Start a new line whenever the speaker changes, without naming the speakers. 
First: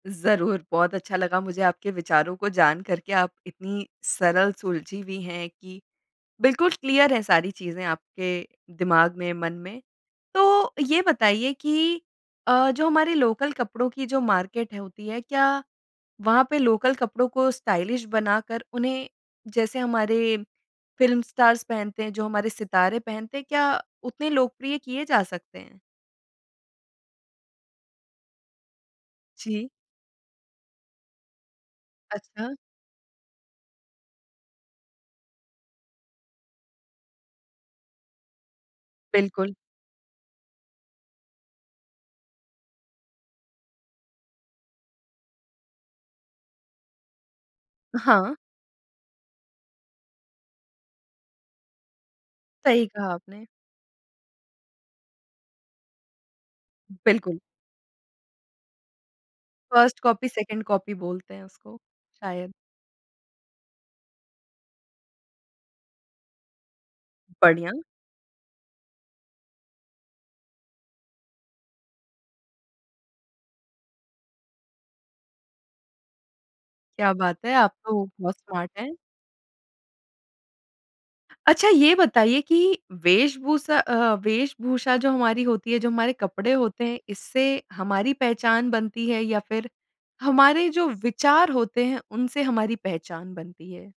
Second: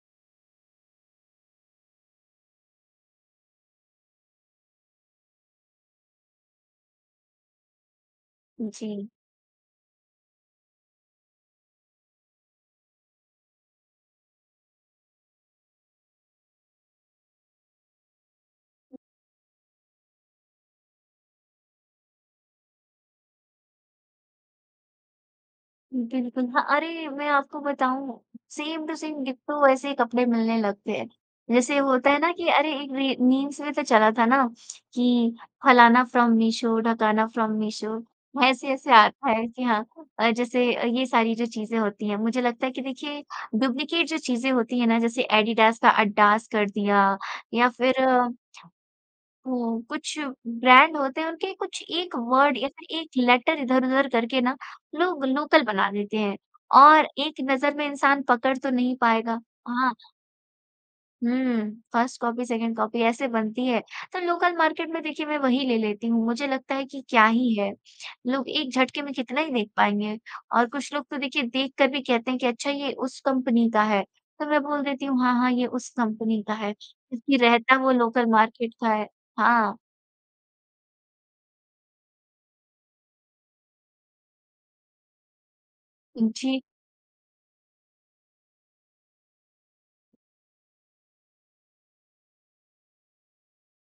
ज़रूर। बहुत अच्छा लगा मुझे आपके विचारों को जान करके, आप इतनी सरल सुलझी हुई हैं कि बिल्कुल क्लियर है सारी चीज़ें आपके
जी।
दिमाग में, मन में। तो ये बताइए कि अ, जो हमारे लोकल कपड़ों की जो मार्केट होती है क्या वहाँ पे लोकल कपड़ों को स्टाइलिश बनाकर उन्हें जैसे हमारे फिल्म स्टार्स पहनते हैं, जो हमारे सितारे पहनते हैं, क्या उतने लोकप्रिय किये जा सकते हैं?
बिल्कुल। हाँ, अरे मैं आपको बताऊँ सेम टू सेम, डिट्टो
जी।
ऐसे ही कपड़े मिलने लगते हैं। जैसे होता है ना कि
अच्छा।
अरे एक री मीम्स में तो चला था ना कि फलाना फ्रॉम मीशो, ढकाना फ्रॉम मीशो। ऐसे-ऐसे आ रखा है।
बिल्कुल।
जी हाँ, अ, जैसे अ, ये सारी जो चीज़ें होती हैं। मुझे लगता है कि देखिए डुप्लीकेट जो चीज़ें होती हैं ना जैसे एडिडास का अड्डास कर दिया या फिर
हाँ।
हुँ, कुछ ब्रांड होते हैं उनके कुछ एक वर्ड या
सही
फिर एक
कहा आपने।
लेटर इधर-उधर करके ना लोग लोकल बना देते हैं। और
बिल्कुल।
एक नज़र में इंसान पकड़ तो नहीं पाएगा। हाँ।
1st कॉपी, 2nd कॉपी बोलते हैं
हुँ,
उसको,
1st कॉपी,
शायद।
2nd कॉपी ऐसे बनती है। तो लोकल मार्केट में देखिए मैं वही ले लेती हूँ। मुझे लगता है कि क्या ही है,
बढ़िया।
लोग एक झटके में कितना ही देख पाएँगे। और कुछ लोग तो देखिए देख कर भी कहते हैं कि अच्छा ये उस कंपनी का है। तो मैं बोल देती हूँ हाँ, हाँ, ये उस कंपनी का है,
क्या
जब्कि
बात है आप
रहता वो
तो
लोकल
बहुत स्मार्ट
मार्केट का
हैं।
है। हाँ।
अच्छा ये बताइए कि वेश-भूसा अ, वेश-भूषा जो हमारी होती है, जो हमारे
उ,
कपड़े
जी।
होते हैं, इससे हमारी पहचान बनती है? या फिर हमारे जो विचार होते हैं उनसे हमारी पहचान बनती है?